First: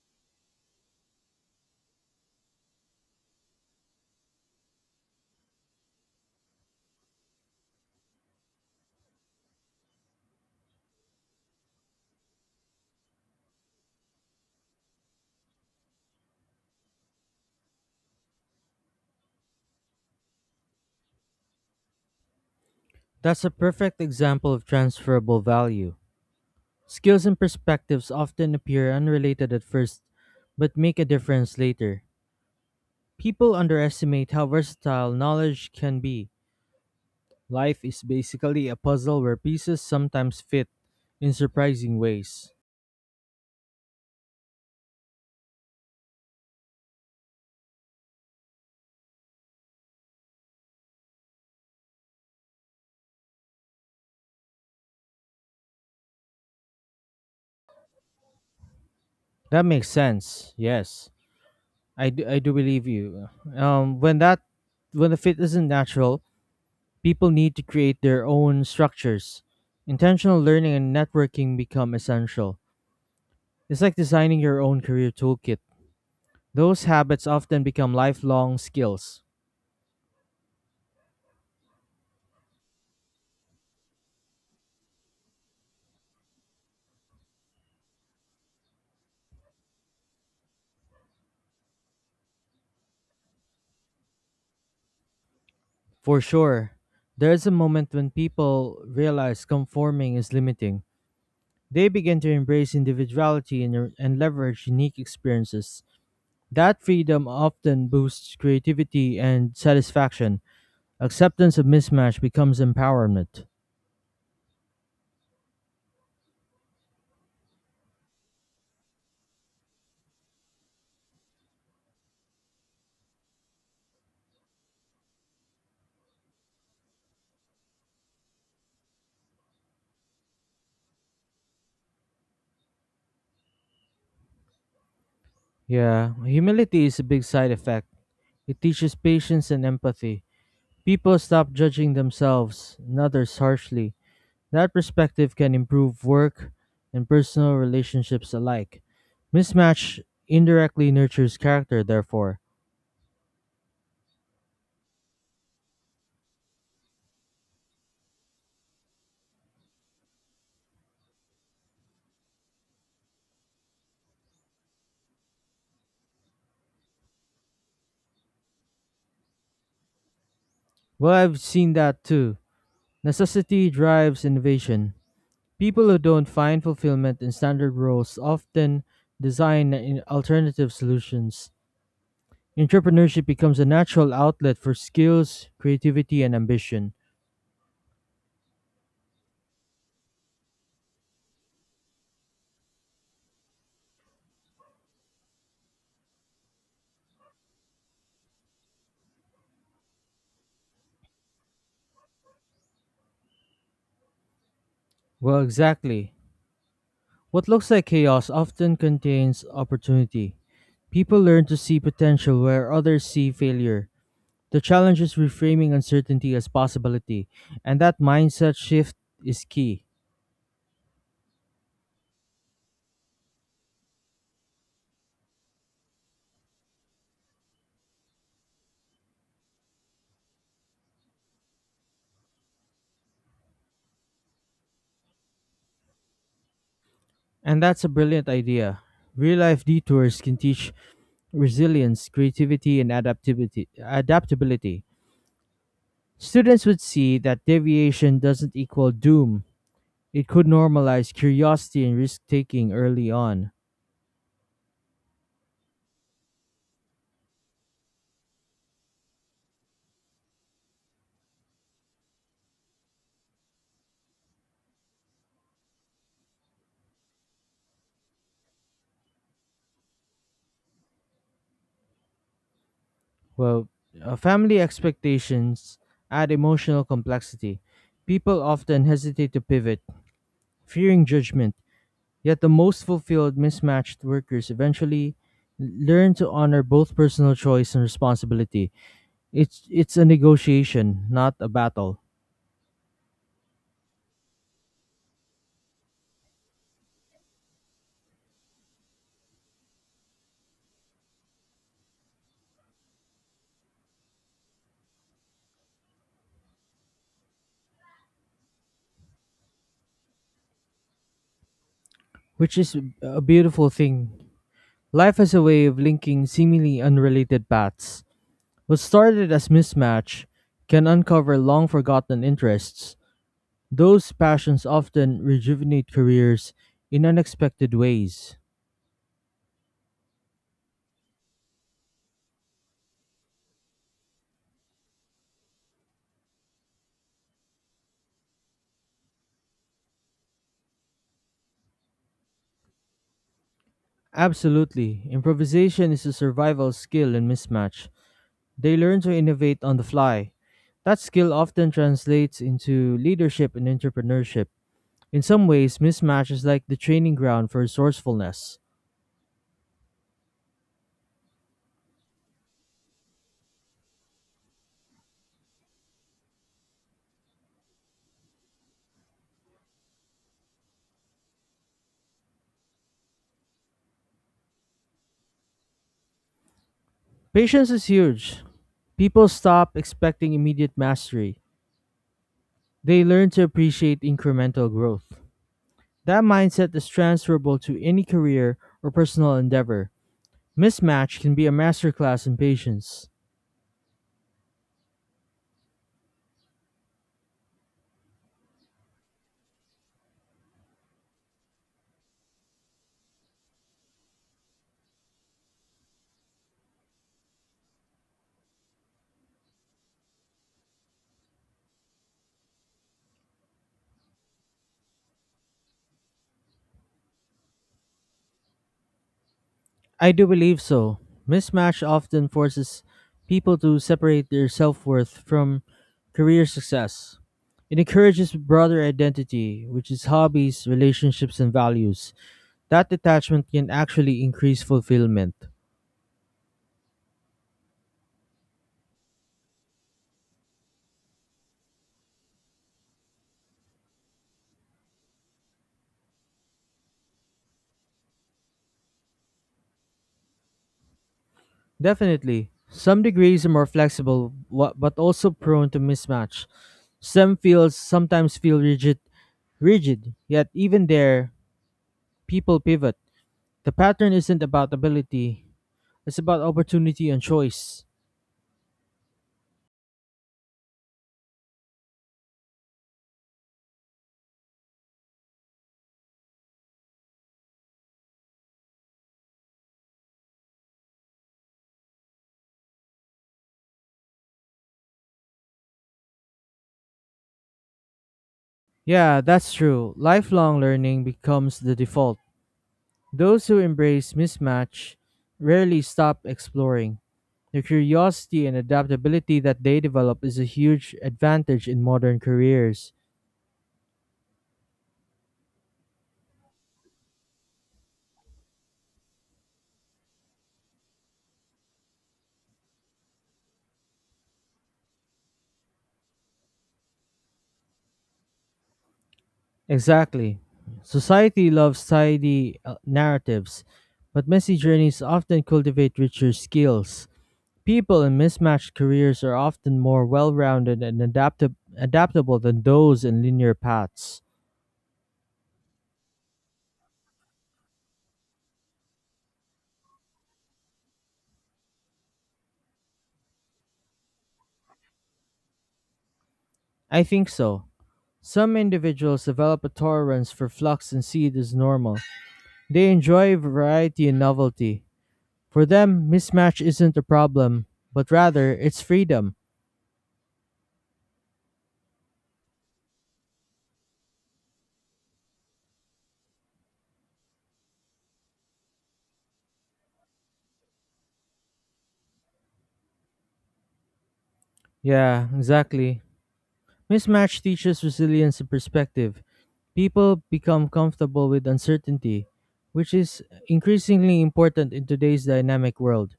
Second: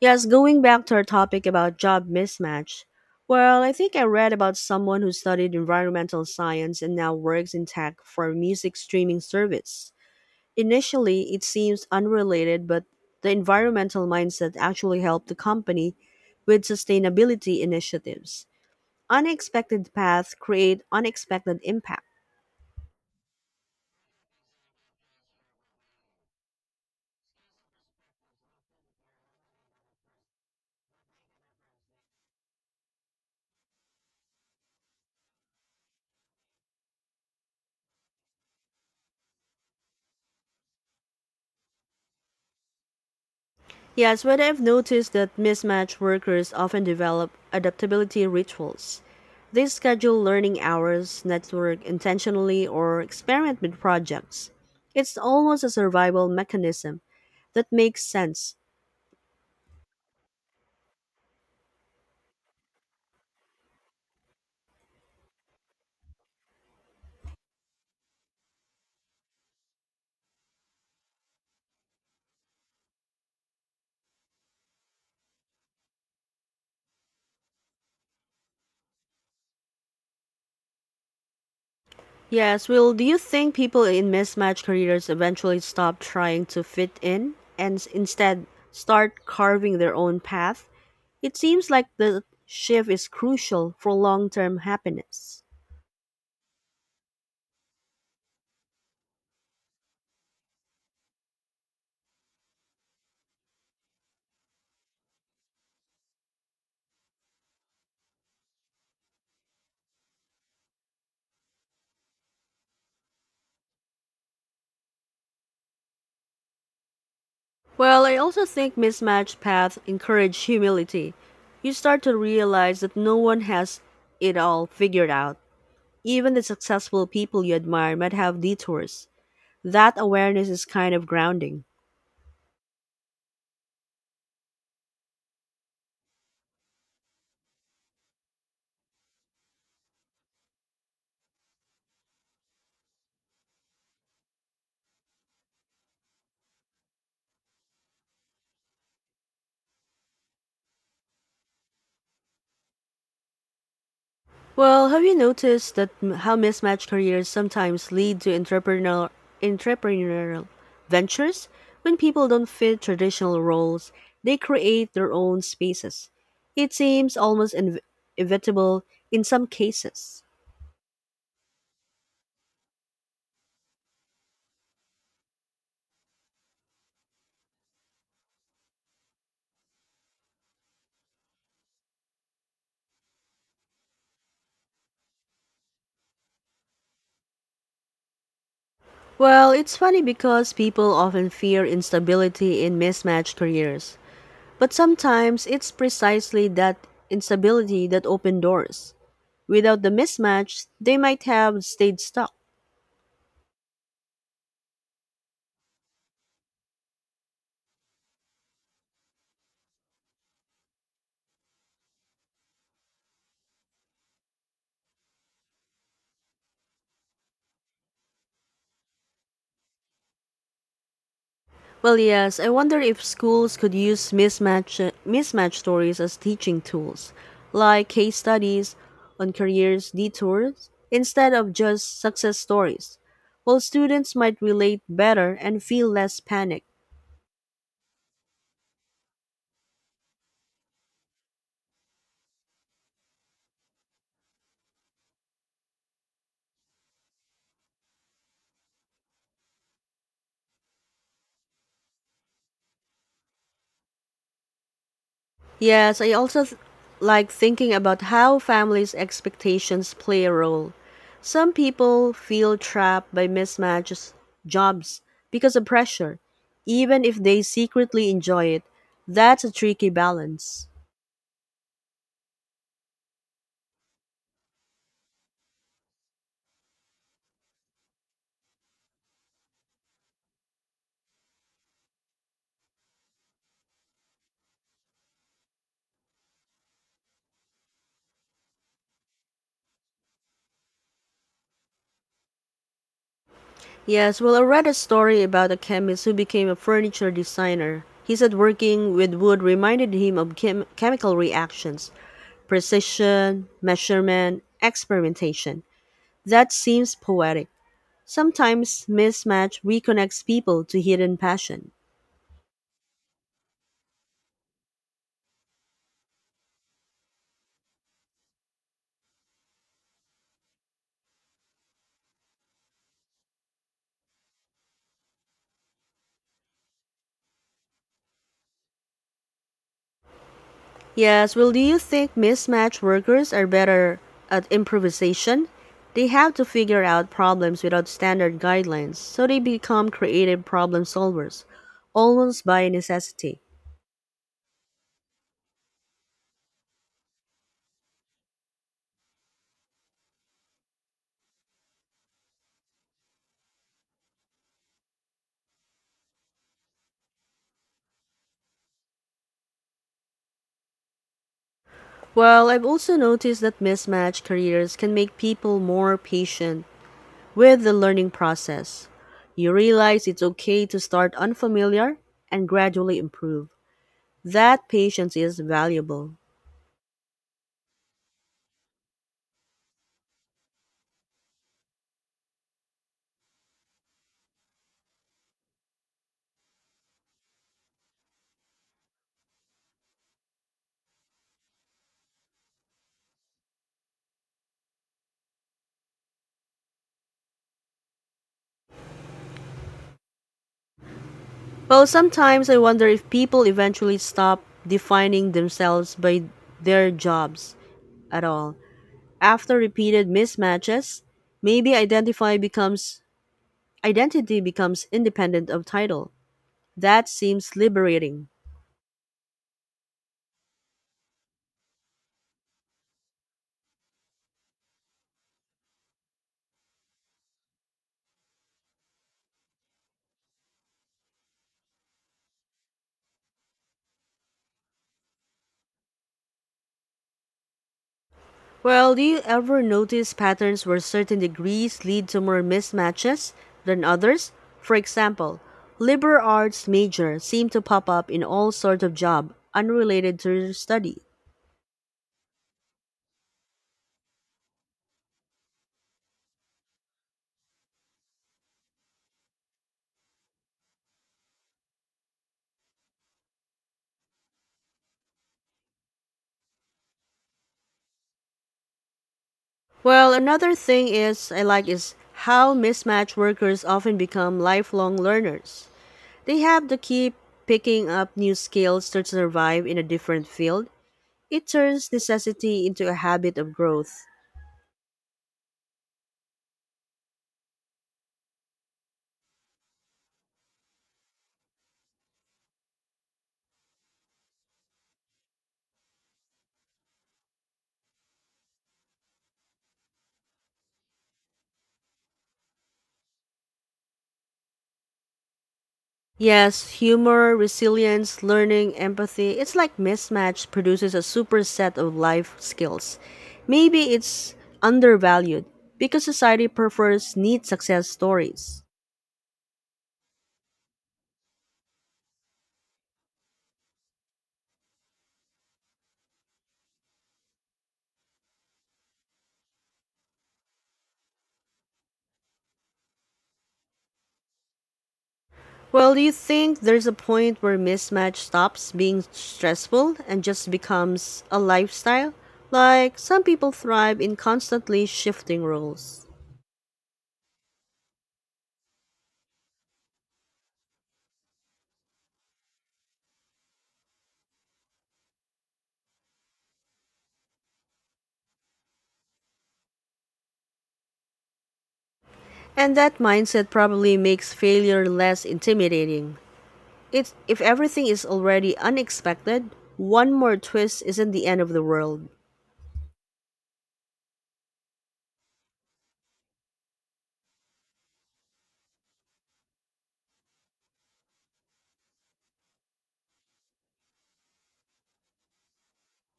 Yes, going back to our topic about job mismatch. Well, I think I read about someone who studied environmental science and now works in tech for a music streaming service. Initially, it seems unrelated, but the environmental mindset actually helped the company with sustainability initiatives. Unexpected paths create unexpected impact. That's a perfect example of transferable value. Skills and perspectives often appear unrelated at first, but make a difference later. People underestimate how versatile knowledge can be. Life is basically a puzzle where pieces sometimes fit in surprising ways. Yes, but I've noticed that mismatched workers often develop adaptability rituals. They schedule learning hours, network intentionally, or experiment with projects. It's almost a survival mechanism that makes sense. That makes sense. Yes, I do believe you. Um, when that when the fit isn't natural, people need to create their own structures. Intentional learning and networking become essential. It's like designing your own career toolkit. Those habits often become lifelong skills. Yes, Will, do you think people in mismatched careers eventually stop trying to fit in and instead start carving their own path? It seems like the shift is crucial for long term happiness. For sure, there's a moment when people realize conforming is limiting. They begin to embrace individuality and leverage unique experiences. That freedom often boosts creativity and satisfaction. Acceptance of mismatch becomes empowerment. Well, I also think mismatched paths encourage humility. You start to realize that no one has it all figured out. Even the successful people you admire might have detours. That awareness is kind of grounding. Yeah, humility is a big side effect. It teaches patience and empathy. People stop judging themselves and others harshly. That perspective can improve work and personal relationships alike. Mismatch indirectly nurtures character, therefore. Well, have you noticed how mismatched careers sometimes lead to entrepreneurial ventures? When people don't fit traditional roles, they create their own spaces. It seems almost inevitable in some cases. Well, I've seen that too. Necessity drives innovation. People who don't find fulfillment in standard roles often alternative solutions. Entrepreneurship becomes a natural outlet for skills, creativity, and ambition. Well, it's funny because people often fear instability in mismatched careers, but sometimes it's precisely that instability that opens doors. Without the mismatch, they might have stayed stuck. Well, exactly. What looks like chaos often contains opportunity. People learn to see potential where others see failure. The challenge is reframing uncertainty as possibility, and that mindset shift is key. Well, yes, I wonder if schools could use mismatch stories as teaching tools, like case studies on careers detours instead of just success stories. Well, students might relate better and feel less panic. And that's a brilliant idea. Real life detours can teach resilience, creativity, and adaptability. Students would see that deviation doesn't equal doom. It could normalize curiosity and risk taking early on. Yes, I also like thinking about how families' expectations play a role. Some people feel trapped by mismatched jobs because of pressure, even if they secretly enjoy it. That's a tricky balance. Well, family expectations add emotional complexity. People often hesitate to pivot, fearing judgment. Yet the most fulfilled mismatched workers eventually learn to honor both personal choice and responsibility. It's a negotiation, not a battle, Yes, well, I read a story about a chemist who became a furniture designer. He said working with wood reminded him of chemical reactions, precision, measurement, experimentation. That seems poetic. Sometimes mismatch reconnects people to hidden passion. which is a beautiful thing. Life has a way of linking seemingly unrelated paths. What started as mismatch can uncover long forgotten interests. Those passions often rejuvenate careers in unexpected ways. Yes, well, do you think mismatch workers are better at improvisation? They have to figure out problems without standard guidelines, so they become creative problem solvers, almost by necessity. Absolutely. Improvisation is a survival skill in mismatch. They learn to innovate on the fly. That skill often translates into leadership and entrepreneurship. In some ways, mismatch is like the training ground for resourcefulness. Well, I've also noticed that mismatch careers can make people more patient with the learning process. You realize it's okay to start unfamiliar and gradually improve. That patience is valuable. Patience is huge. People stop expecting immediate mastery. They learn to appreciate incremental growth. That mindset is transferable to any career or personal endeavor. Mismatch can be a masterclass in patience. Well, sometimes I wonder if people eventually stop defining themselves by their jobs at all. After repeated mismatches, maybe identify becomes identity becomes independent of title. That seems liberating. I do believe so. Mismatch often forces people to separate their self worth from career success. It encourages broader identity, which is hobbies, relationships, and values. That detachment can actually increase fulfillment. Well, do you ever notice patterns where certain degrees lead to more mismatches than others? For example, liberal arts major seem to pop up in all sorts of job unrelated to your study. Definitely. Some degrees are more flexible, but also prone to mismatch. Some fields sometimes feel rigid. Yet even there, people pivot. The pattern isn't about ability, it's about opportunity and choice. Well, another thing is I like is how mismatched workers often become lifelong learners. They have to keep picking up new skills to survive in a different field. It turns necessity into a habit of growth. Yeah, that's true. Lifelong learning becomes the default. Those who embrace mismatch rarely stop exploring. The curiosity and adaptability that they develop is a huge advantage in modern careers. Yes, humor, resilience, learning, empathy. It's like mismatch produces a superset of life skills. Maybe it's undervalued because society prefers neat success stories. Exactly. Society loves tidy narratives, but messy journeys often cultivate richer skills. People in mismatched careers are often more well rounded and adaptable than those in linear paths. Well, do you think there's a point where mismatch stops being stressful and just becomes a lifestyle? Like, some people thrive in constantly shifting roles. I think so. Some individuals develop a tolerance for flux and see it as normal. They enjoy variety and novelty. For them, mismatch isn't a problem, but rather it's freedom. And that mindset probably makes failure less intimidating. It's, if everything is already unexpected, one more twist isn't the end of the world. Yeah, exactly. Mismatch teaches resilience and perspective. People become comfortable with uncertainty, which is increasingly important in today's dynamic world.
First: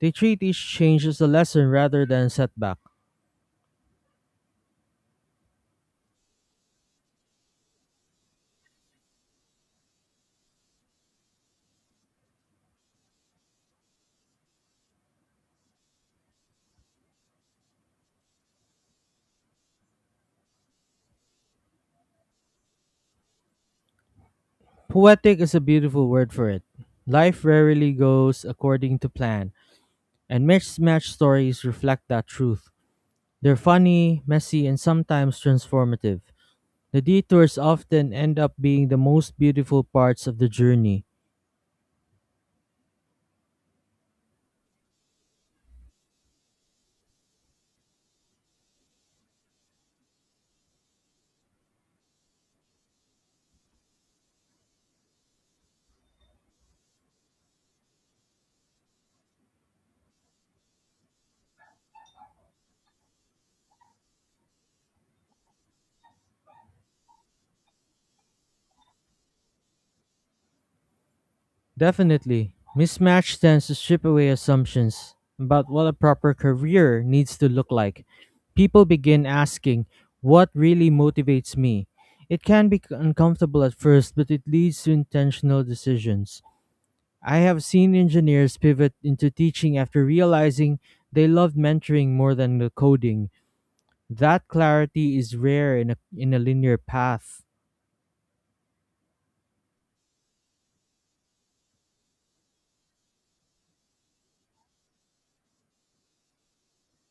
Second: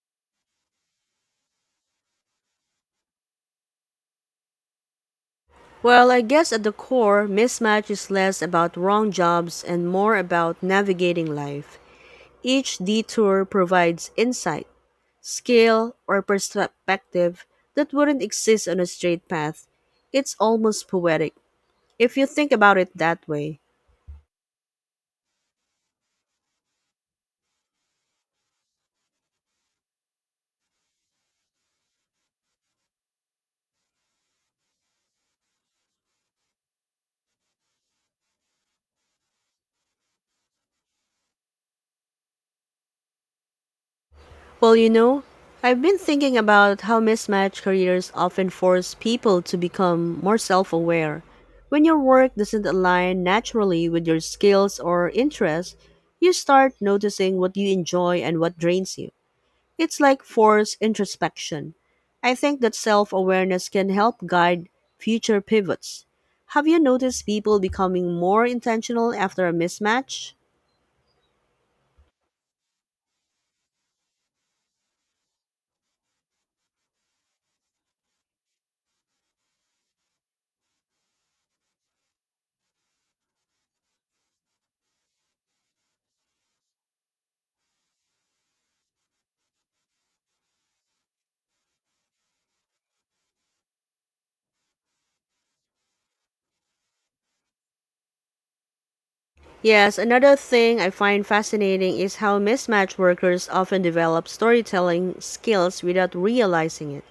They treat each change as a lesson rather than setback. Well, I guess at the core, mismatch is less about wrong jobs and more about navigating life. Each detour provides insight skill, or perspective that wouldn't exist on a straight path. It's almost poetic, if you think about it that way. Poetic is a beautiful word for it. Life rarely goes according to plan, and mismatched stories reflect that truth. They're funny, messy, and sometimes transformative. The detours often end up being the most beautiful parts of the journey. Well, you know, I've been thinking about how mismatched careers often force people to become more self aware. When your work doesn't align naturally with your skills or interests, you start noticing what you enjoy and what drains you. It's like forced introspection. I think that self awareness can help guide future pivots. Have you noticed people becoming more intentional after a mismatch? Definitely. Mismatch tends to strip away assumptions about what a proper career needs to look like. People begin asking, what really motivates me? It can be uncomfortable at first, but it leads to intentional decisions. I have seen engineers pivot into teaching after realizing they loved mentoring more than the coding. That clarity is rare in in a linear path. Yes, another thing I find fascinating is how mismatch workers often develop storytelling skills without realizing it.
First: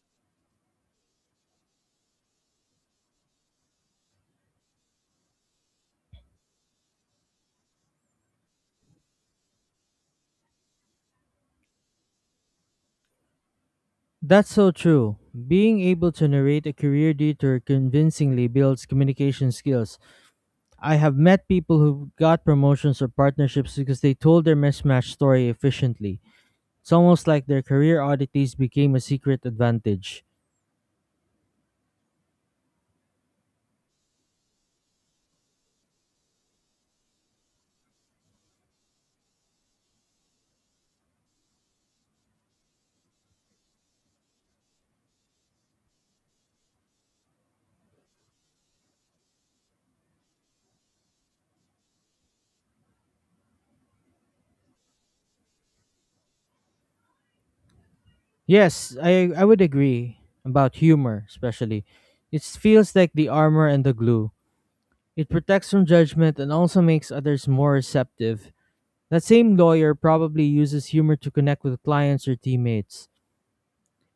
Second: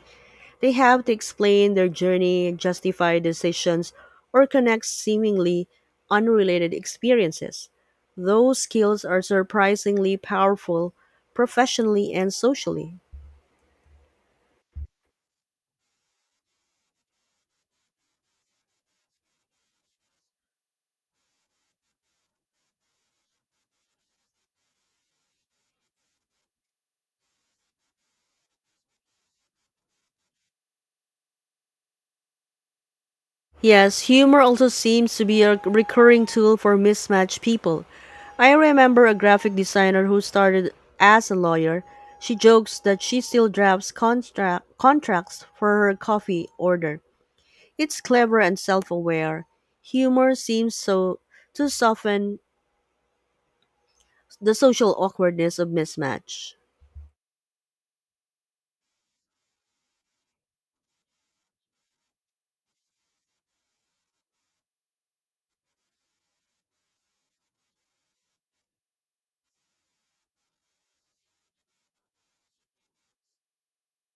They have to explain their journey, justify decisions, or connect seemingly unrelated experiences. Those skills are surprisingly powerful professionally and socially. That's so true. Being able to narrate a career detour convincingly builds communication skills. I have met people who got promotions or partnerships because they told their mismatch story efficiently. It's almost like their career oddities became a secret advantage. Yes, humor also seems to be a recurring tool for mismatched people. I remember a graphic designer who started as a lawyer. She jokes that she still drafts contracts for her coffee order. It's clever and self-aware. Humor seems so to soften the social awkwardness of mismatch. Yes, I would agree about humor, especially. It feels like the armor and the glue. It protects from judgment and also makes others more receptive. That same lawyer probably uses humor to connect with clients or teammates.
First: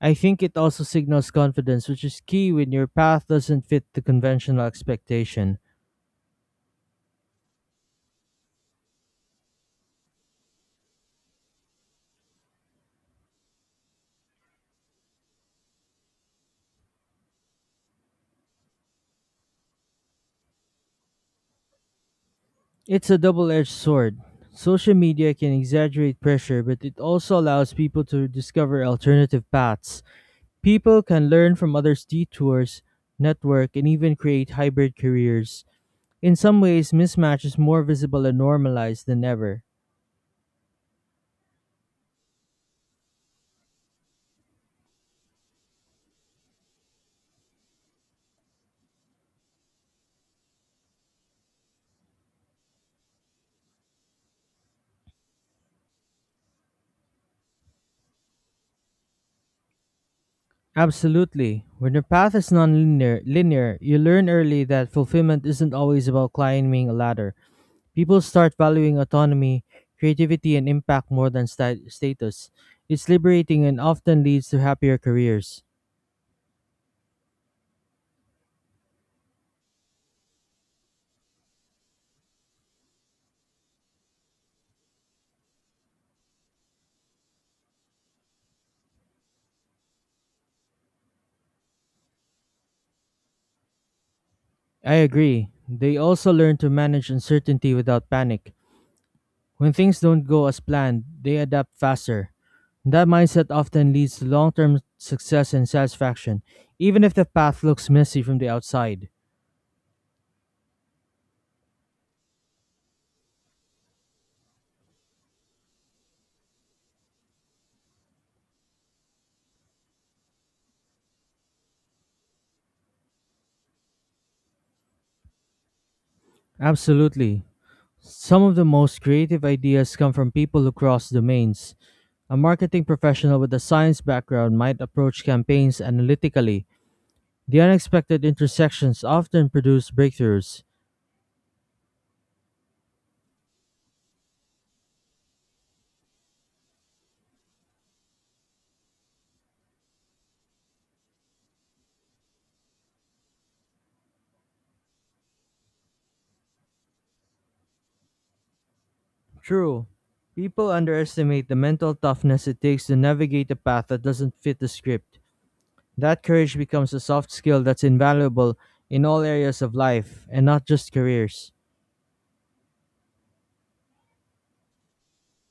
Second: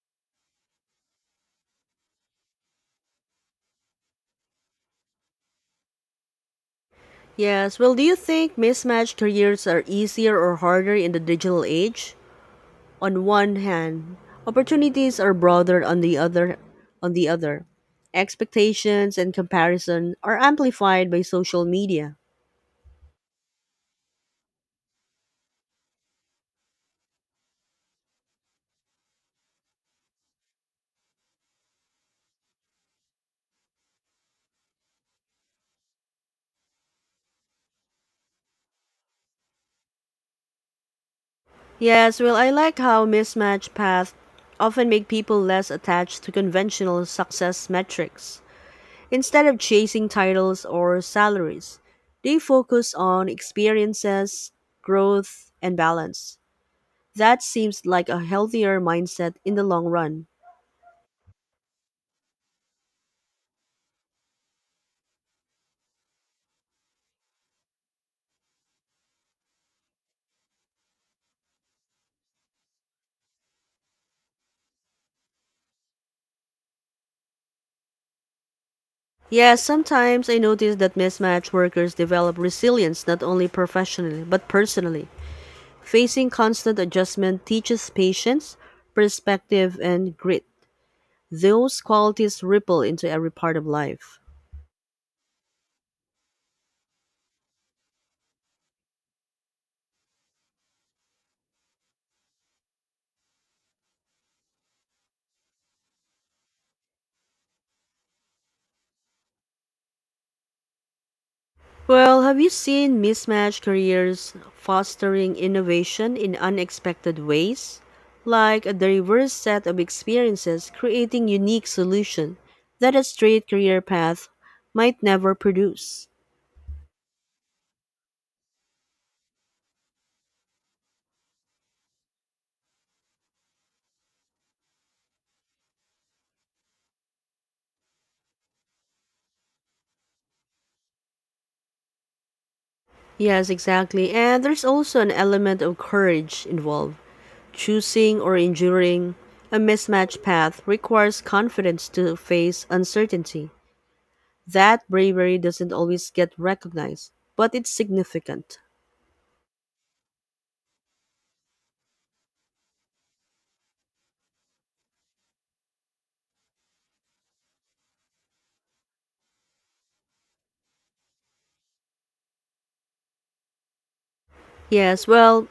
I think it also signals confidence, which is key when your path doesn't fit the conventional expectation. Yes, well, do you think mismatch careers are easier or harder in the digital age? On one hand, opportunities are broader on the other. Expectations and comparison are amplified by social media. It's a double edged sword. Social media can exaggerate pressure, but it also allows people to discover alternative paths. People can learn from others' detours, network, and even create hybrid careers. In some ways, mismatch is more visible and normalized than ever. Yes, well, I like how mismatch paths often make people less attached to conventional success metrics. Instead of chasing titles or salaries, they focus on experiences, growth, and balance. That seems like a healthier mindset in the long run. Absolutely. When your path is linear, you learn early that fulfillment isn't always about climbing a ladder. People start valuing autonomy, creativity, and impact more than status. It's liberating and often leads to happier careers. Yes, sometimes I notice that mismatched workers develop resilience not only professionally but personally. Facing constant adjustment teaches patience, perspective, and grit. Those qualities ripple into every part of life. I agree. They also learn to manage uncertainty without panic. When things don't go as planned, they adapt faster. That mindset often leads to long term success and satisfaction, even if the path looks messy from the outside. Well, have you seen mismatched careers fostering innovation in unexpected ways? Like a diverse set of experiences creating unique solution that a straight career path might never produce. Absolutely. Some of the most creative ideas come from people who cross domains. A marketing professional with a science background might approach campaigns analytically. The unexpected intersections often produce breakthroughs. Yes, exactly. And there's also an element of courage involved. Choosing or enduring a mismatched path requires confidence to face uncertainty. That bravery doesn't always get recognized, but it's significant. True, people underestimate the mental toughness it takes to navigate a path that doesn't fit the script. That courage becomes a soft skill that's invaluable in all areas of life and not just careers. Yes, well,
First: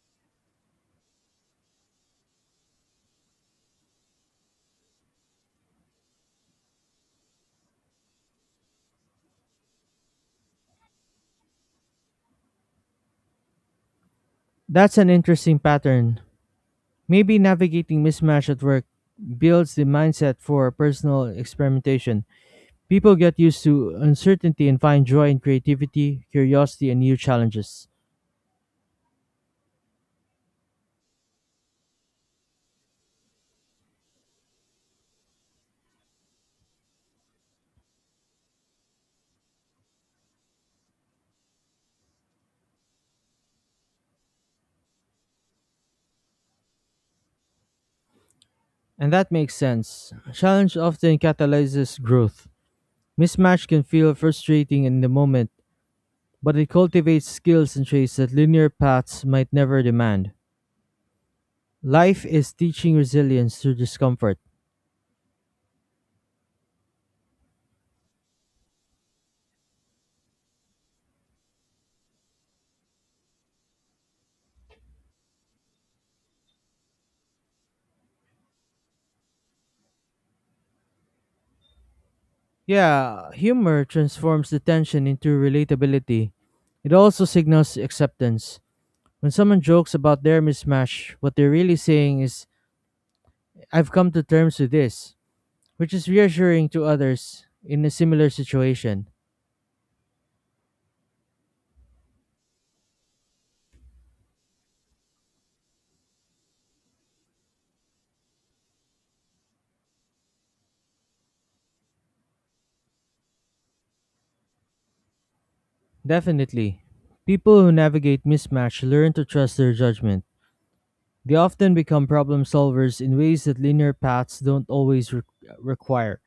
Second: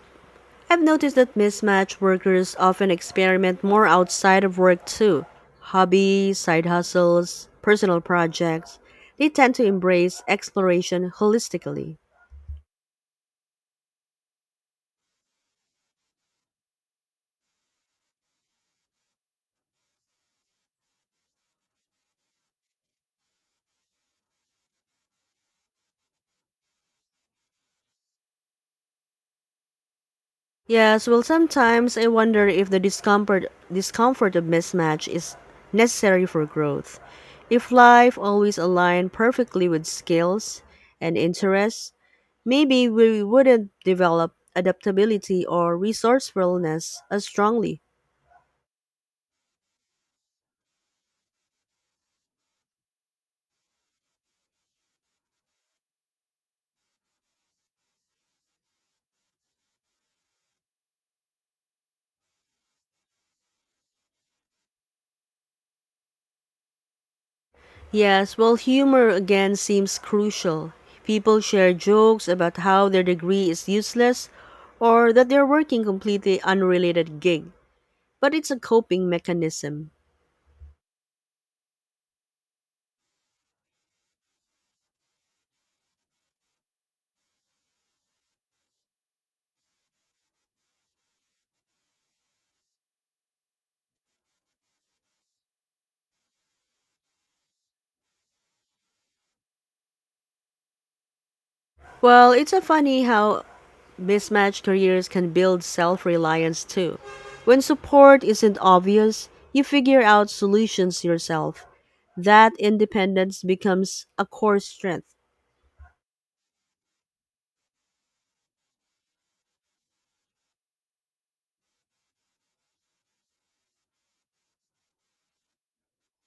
I've noticed that mismatch workers often experiment more outside of work too. Hobbies, side hustles, personal projects. They tend to embrace exploration holistically. That's an interesting pattern. Maybe navigating mismatch at work builds the mindset for personal experimentation. People get used to uncertainty and find joy in creativity, curiosity, and new challenges. Yes, well, sometimes I wonder if the discomfort of mismatch is necessary for growth. If life always aligned perfectly with skills and interests, maybe we wouldn't develop adaptability or resourcefulness as strongly. And that makes sense. Challenge often catalyzes growth. Mismatch can feel frustrating in the moment, but it cultivates skills and traits that linear paths might never demand. Life is teaching resilience through discomfort. Yes, well, humor again seems crucial. People share jokes about how their degree is useless or that they're working completely unrelated gig, but it's a coping mechanism. Yeah, humor transforms the tension into relatability. It also signals acceptance. When someone jokes about their mismatch, what they're really saying is I've come to terms with this, which is reassuring to others in a similar situation. Well, it's a funny how mismatched careers can build self-reliance too. When support isn't obvious, you figure out solutions yourself. That independence becomes a core strength. Definitely. People who navigate mismatch learn to trust their judgment. They often become problem solvers in ways that linear paths don't always require.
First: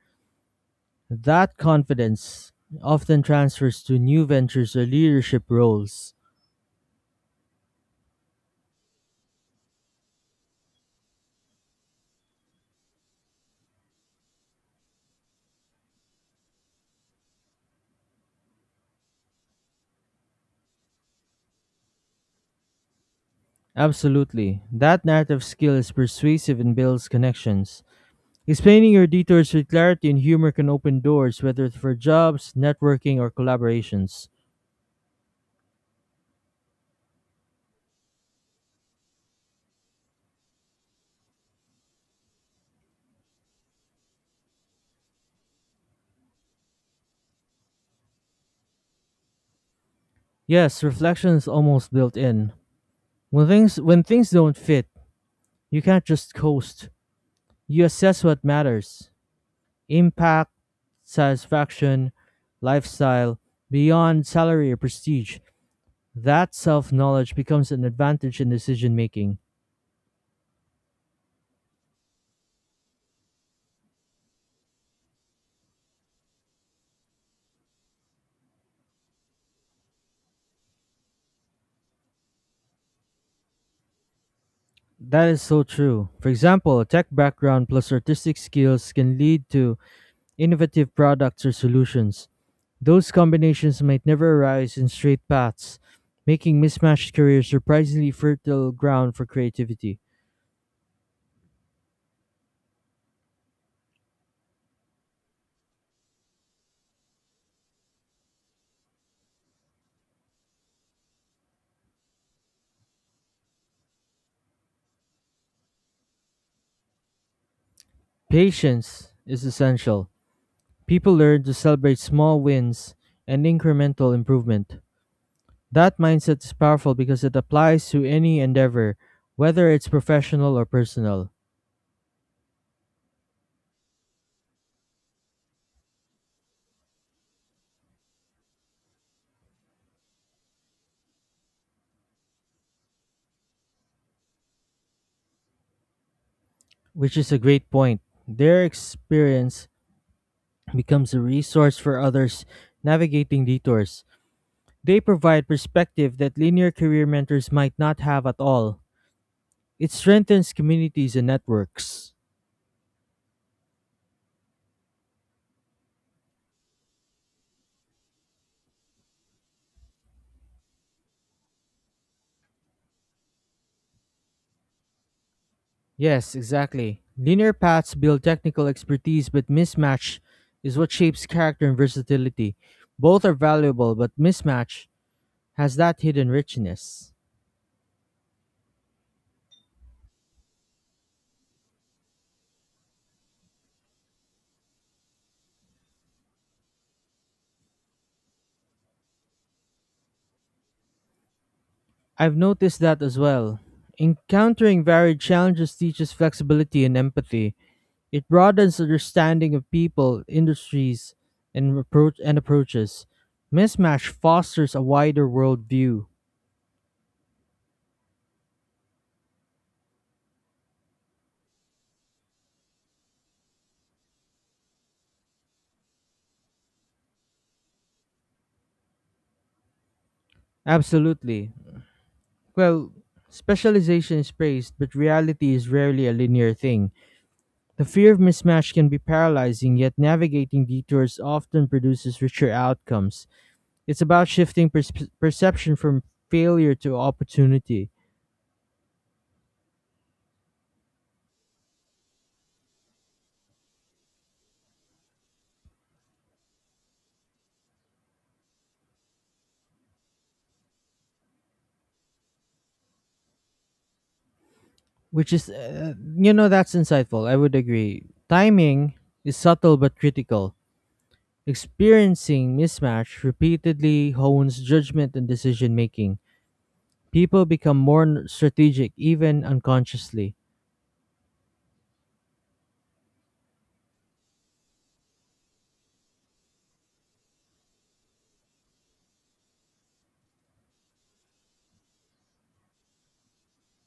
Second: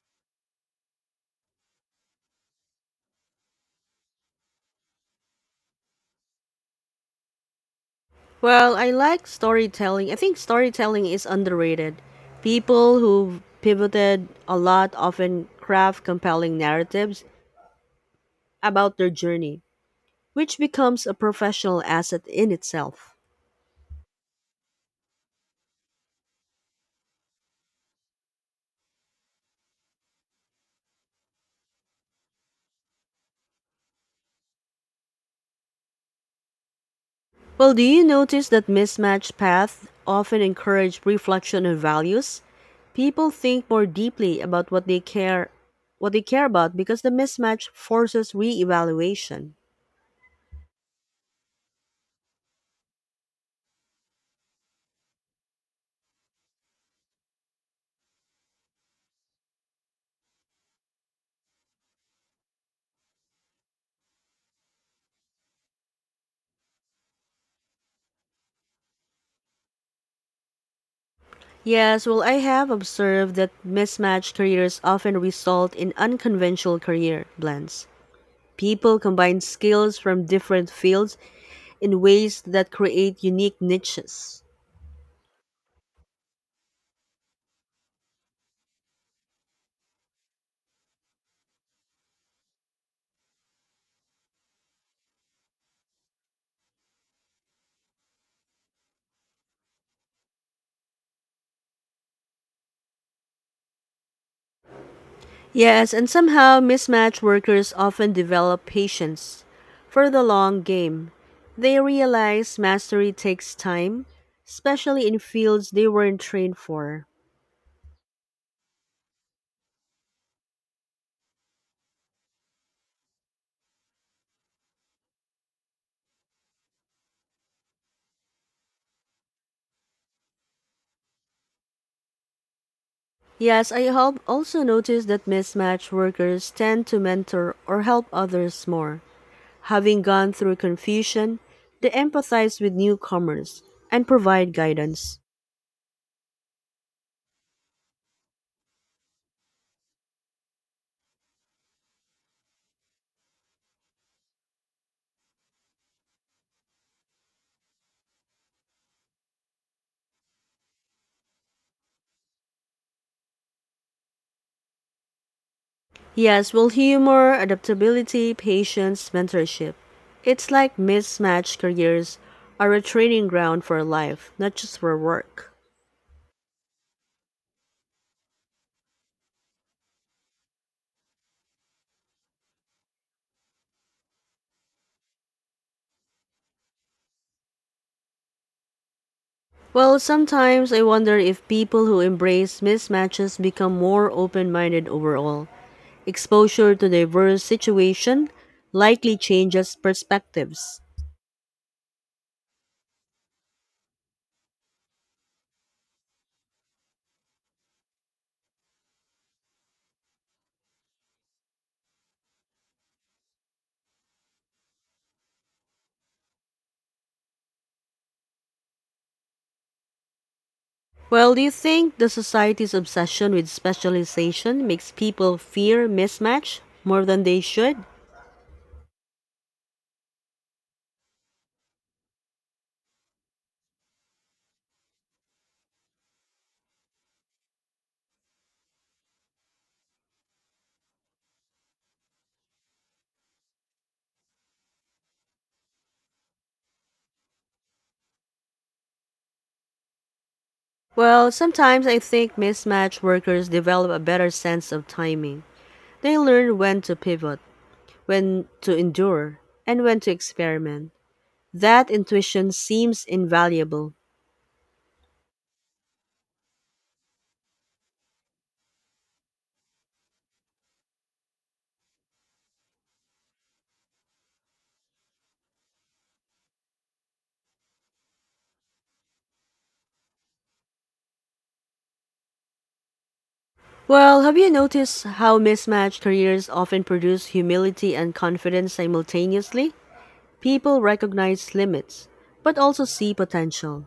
That confidence often transfers to new ventures or leadership roles. Well, I like storytelling. I think storytelling is underrated. People who pivoted a lot often craft compelling narratives about their journey, which becomes a professional asset in itself. Absolutely. That narrative skill is persuasive and builds connections. Explaining your detours with clarity and humor can open doors, whether it's for jobs, networking, or collaborations. Well, do you notice that mismatched paths often encourage reflection on values? People think more deeply about what they care about because the mismatch forces reevaluation. Yes, reflection is almost built in. When things don't fit, you can't just coast. You assess what matters: impact, satisfaction, lifestyle, beyond salary or prestige. That self-knowledge becomes an advantage in decision making. Yes, well, I have observed that mismatched careers often result in unconventional career blends. People combine skills from different fields in ways that create unique niches. That is so true. For example, a tech background plus artistic skills can lead to innovative products or solutions. Those combinations might never arise in straight paths, making mismatched careers surprisingly fertile ground for creativity. Yes, and somehow mismatched workers often develop patience for the long game. They realize mastery takes time, especially in fields they weren't trained for. Patience is essential. People learn to celebrate small wins and incremental improvement. That mindset is powerful because it applies to any endeavor, whether it's professional or personal, Yes, I have also noticed that mismatched workers tend to mentor or help others more. Having gone through confusion, they empathize with newcomers and provide guidance. which is a great point. Their experience becomes a resource for others navigating detours. They provide perspective that linear career mentors might not have at all. It strengthens communities and networks. Yes, well, humor, adaptability, patience, mentorship. It's like mismatched careers are a training ground for life, not just for work. Yes, exactly. Linear paths build technical expertise, but mismatch is what shapes character and versatility. Both are valuable, but mismatch has that hidden richness. Well, sometimes I wonder if people who embrace mismatches become more open minded overall. Exposure to diverse situation likely changes perspectives. I've noticed that as well. Encountering varied challenges teaches flexibility and empathy. It broadens understanding of people, industries, and approaches. Mismatch fosters a wider worldview. Well, do you think the society's obsession with specialization makes people fear mismatch more than they should? Absolutely. Well, specialization is praised, but reality is rarely a linear thing. The fear of mismatch can be paralyzing, yet navigating detours often produces richer outcomes. It's about shifting perception from failure to opportunity, Well, sometimes I think mismatch workers develop a better sense of timing. They learn when to pivot, when to endure, and when to experiment. That intuition seems invaluable. which is, you know, that's insightful. I would agree. Timing is subtle but critical. Experiencing mismatch repeatedly hones judgment and decision making. People become more strategic even unconsciously. Well, have you noticed how mismatched careers often produce humility and confidence simultaneously? People recognize limits, but also see potential.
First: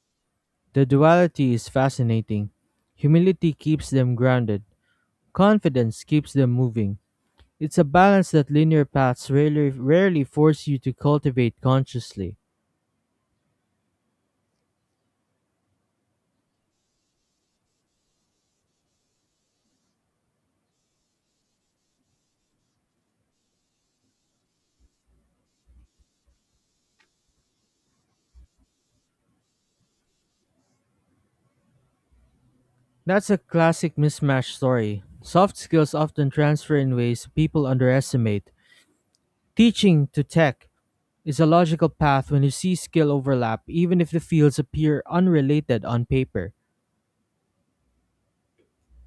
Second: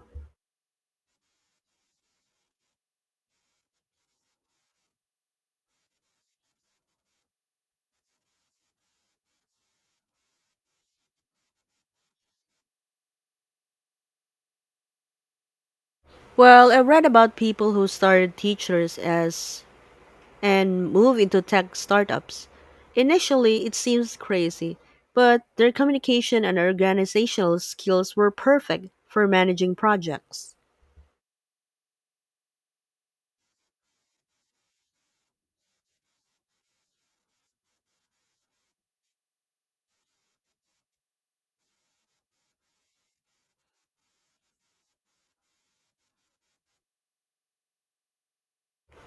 The duality is fascinating. Humility keeps them grounded, confidence keeps them moving. It's a balance that linear paths rarely force you to cultivate consciously. Well, I read about people who started teachers as and move into tech startups. Initially, it seems crazy, but their communication and organizational skills were perfect for managing projects. That's a classic mismatch story. Soft skills often transfer in ways people underestimate. Teaching to tech is a logical path when you see skill overlap, even if the fields appear unrelated on paper.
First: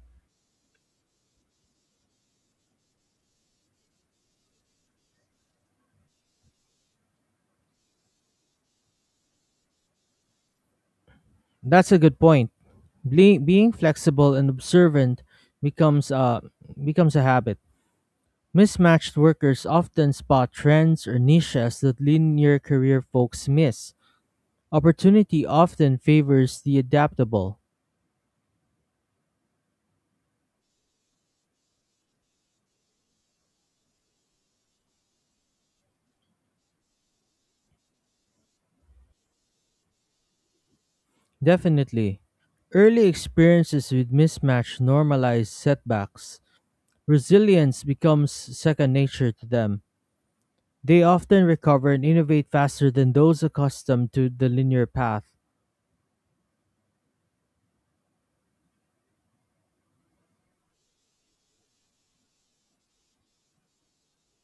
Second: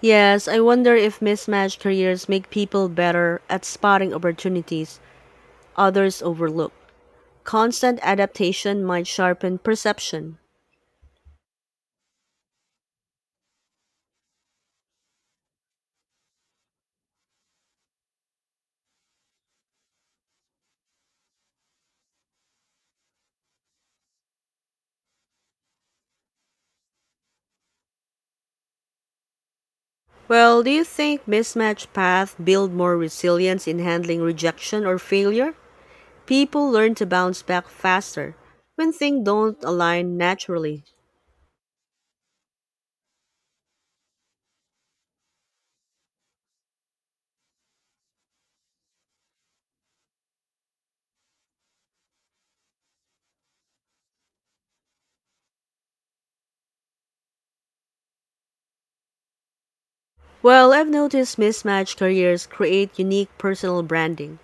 Yes, I wonder if mismatched careers make people better at spotting opportunities others overlook. Constant adaptation might sharpen perception. That's a good point. Being flexible and observant becomes a becomes a habit. Mismatched workers often spot trends or niches that linear career folks miss. Opportunity often favors the adaptable. Well, do you think mismatched paths build more resilience in handling rejection or failure? People learn to bounce back faster when things don't align naturally. Definitely. Early experiences with mismatch normalize setbacks. Resilience becomes second nature to them. They often recover and innovate faster than those accustomed to the linear path. Well, I've noticed mismatched careers create unique personal branding.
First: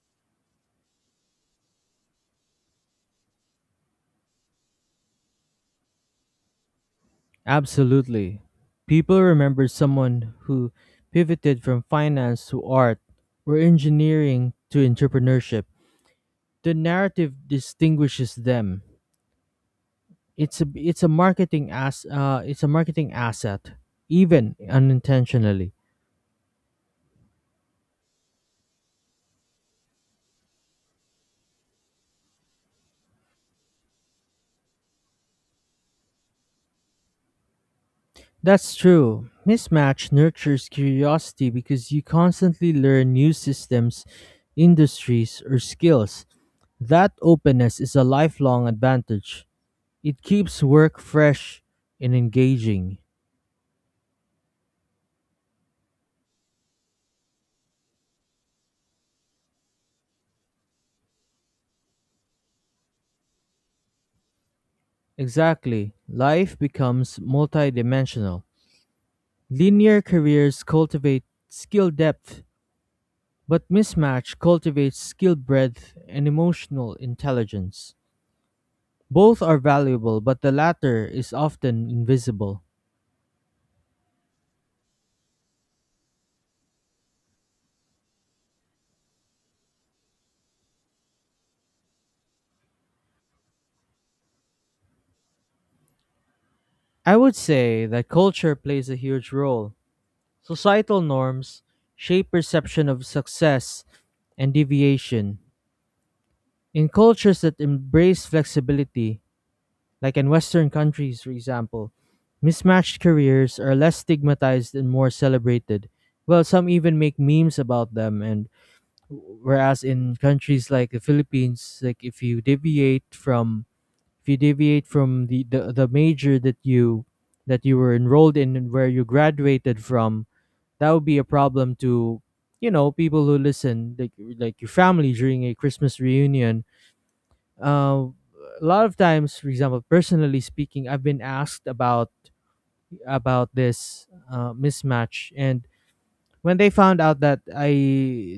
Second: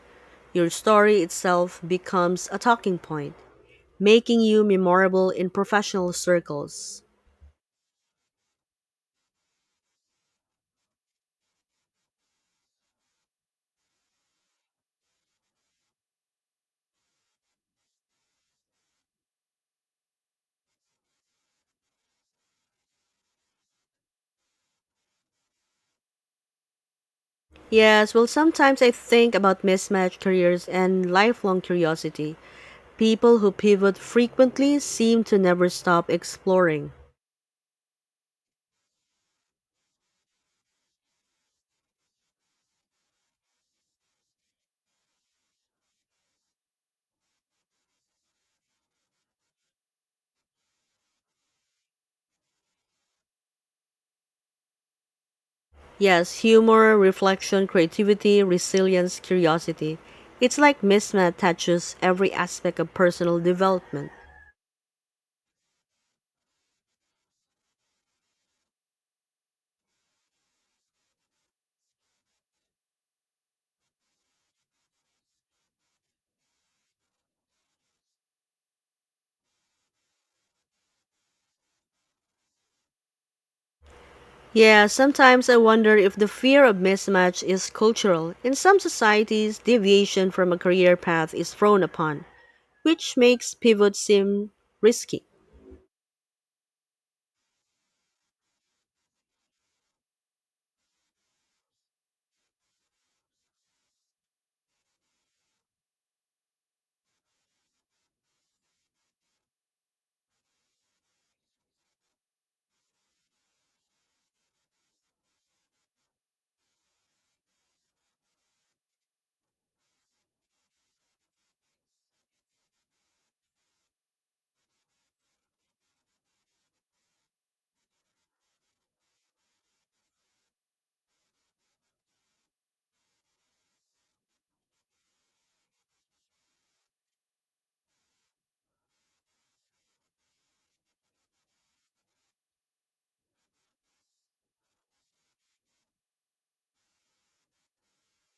Your story itself becomes a talking point, making you memorable in professional circles. Absolutely. People remember someone who pivoted from finance to art or engineering to entrepreneurship. The narrative distinguishes them. It's a marketing asset, even unintentionally. Yes, well, sometimes I think about mismatched careers and lifelong curiosity. People who pivot frequently seem to never stop exploring. That's true. Mismatch nurtures curiosity because you constantly learn new systems, industries, or skills. That openness is a lifelong advantage. It keeps work fresh and engaging. Yes, humor, reflection, creativity, resilience, curiosity. It's like mismatch touches every aspect of personal development. Exactly. Life becomes multidimensional. Linear careers cultivate skill depth, but mismatch cultivates skill breadth and emotional intelligence. Both are valuable, but the latter is often invisible. Yeah, sometimes I wonder if the fear of mismatch is cultural. In some societies, deviation from a career path is frowned upon, which makes pivot seem risky. I would say that culture plays a huge role. Societal norms shape perception of success and deviation. In cultures that embrace flexibility, like in Western countries, for example, mismatched careers are less stigmatized and more celebrated. Well, some even make memes about them. And whereas in countries like the Philippines, like if you deviate from if you deviate from the major that you were enrolled in and where you graduated from, that would be a problem to, you know, people who listen, like your family during a Christmas reunion. uh, a lot of times, for example, personally speaking, I've been asked about this mismatch. And when they found out that I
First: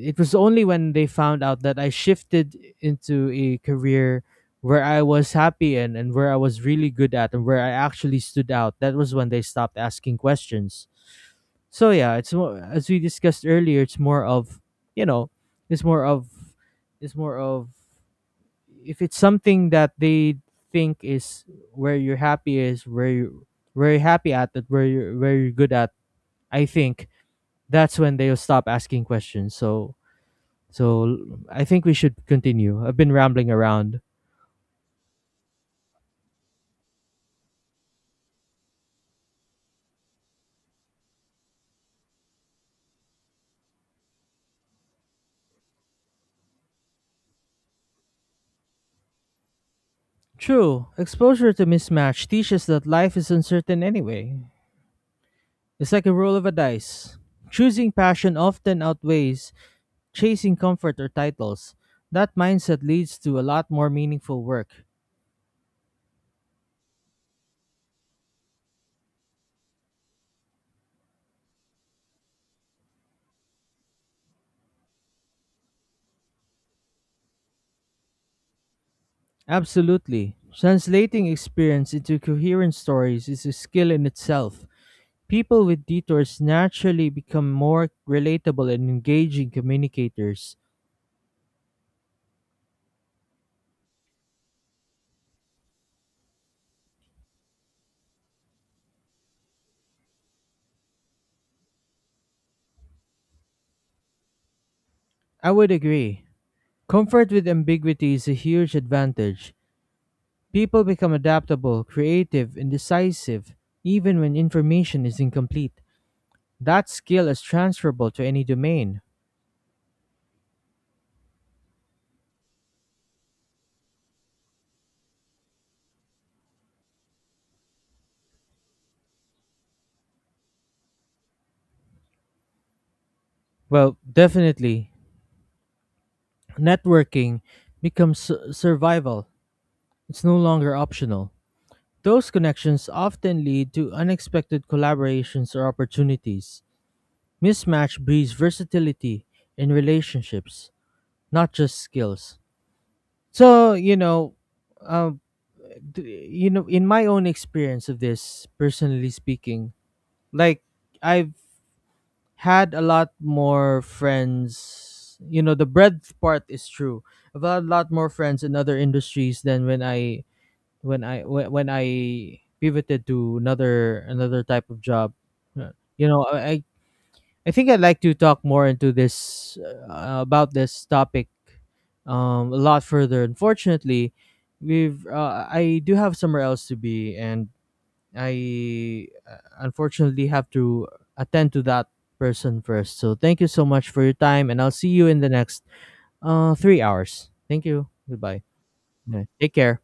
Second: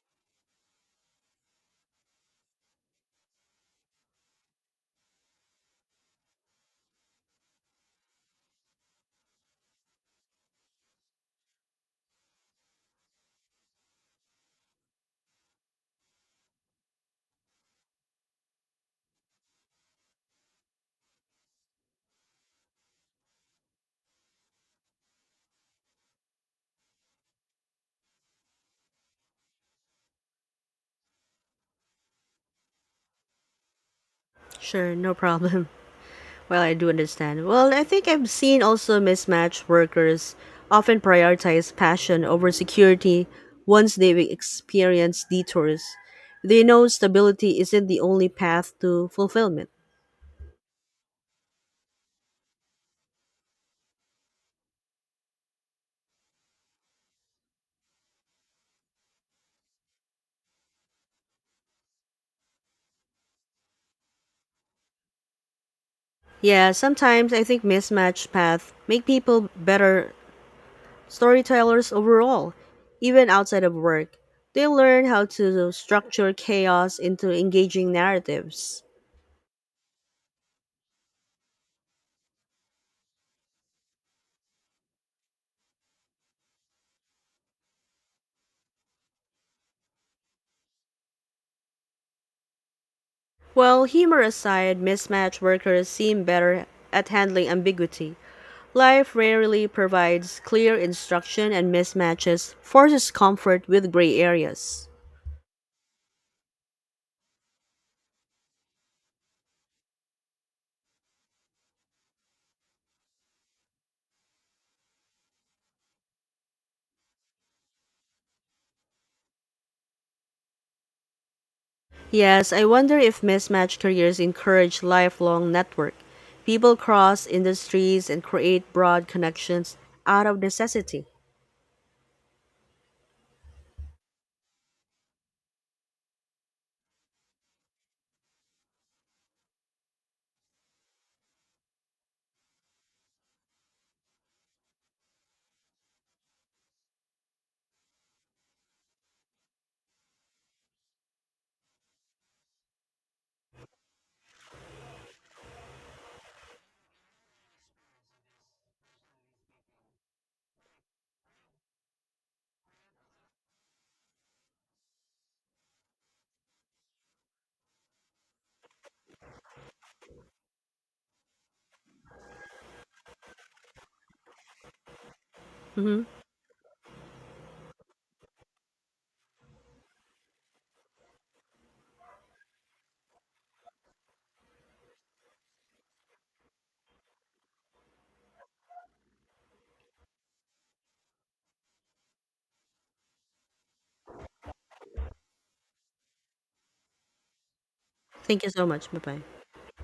it was only when they found out that I shifted into a career where I was happy in and where I was really good at and where I actually stood out, that was when they stopped asking questions. So yeah, it's more, as we discussed earlier, it's more of, you know, it's more of it's more of if it's something that they think is, where you're happy is where you, where you're, good at, I think, that's when they'll stop asking questions. So I think we should continue. I've been rambling around. Sure, no problem. Well, I do understand. Well, I think I've seen also mismatched workers often prioritize passion over security once they've experienced detours. They know stability isn't the only path to fulfillment. True, exposure to mismatch teaches that life is uncertain anyway. It's like a roll of a dice. Choosing passion often outweighs chasing comfort or titles. That mindset leads to a lot more meaningful work. Yeah, sometimes I think mismatched paths make people better storytellers overall, even outside of work. They learn how to structure chaos into engaging narratives. Absolutely. Translating experience into coherent stories is a skill in itself. People with detours naturally become more relatable and engaging communicators. Well, humor aside, mismatch workers seem better at handling ambiguity. Life rarely provides clear instruction, and mismatches forces comfort with gray areas. I would agree. Comfort with ambiguity is a huge advantage. People become adaptable, creative, and decisive, even when information is incomplete. That skill is transferable to any domain. Yes, I wonder if mismatched careers encourage lifelong network. People cross industries and create broad connections out of necessity. Well, definitely. Networking becomes survival, it's no longer optional. Those connections often lead to unexpected collaborations or opportunities. Mismatch breeds versatility in relationships, not just skills. So, you know, um, you know, in my own experience of this, personally speaking, like I've had a lot more friends. You know, the breadth part is true. I've had a lot more friends in other industries than when I when I pivoted to another type of job. Uh, Hmm. You know, I think I'd like to talk more into this about this topic, a lot further. Unfortunately, we've I do have somewhere else to be, and I unfortunately have to attend to that person first. So thank you so much for your time, and I'll see you in the next 3 hours. Thank you. Thank Goodbye. you so much. Bye bye. Yeah. Take care.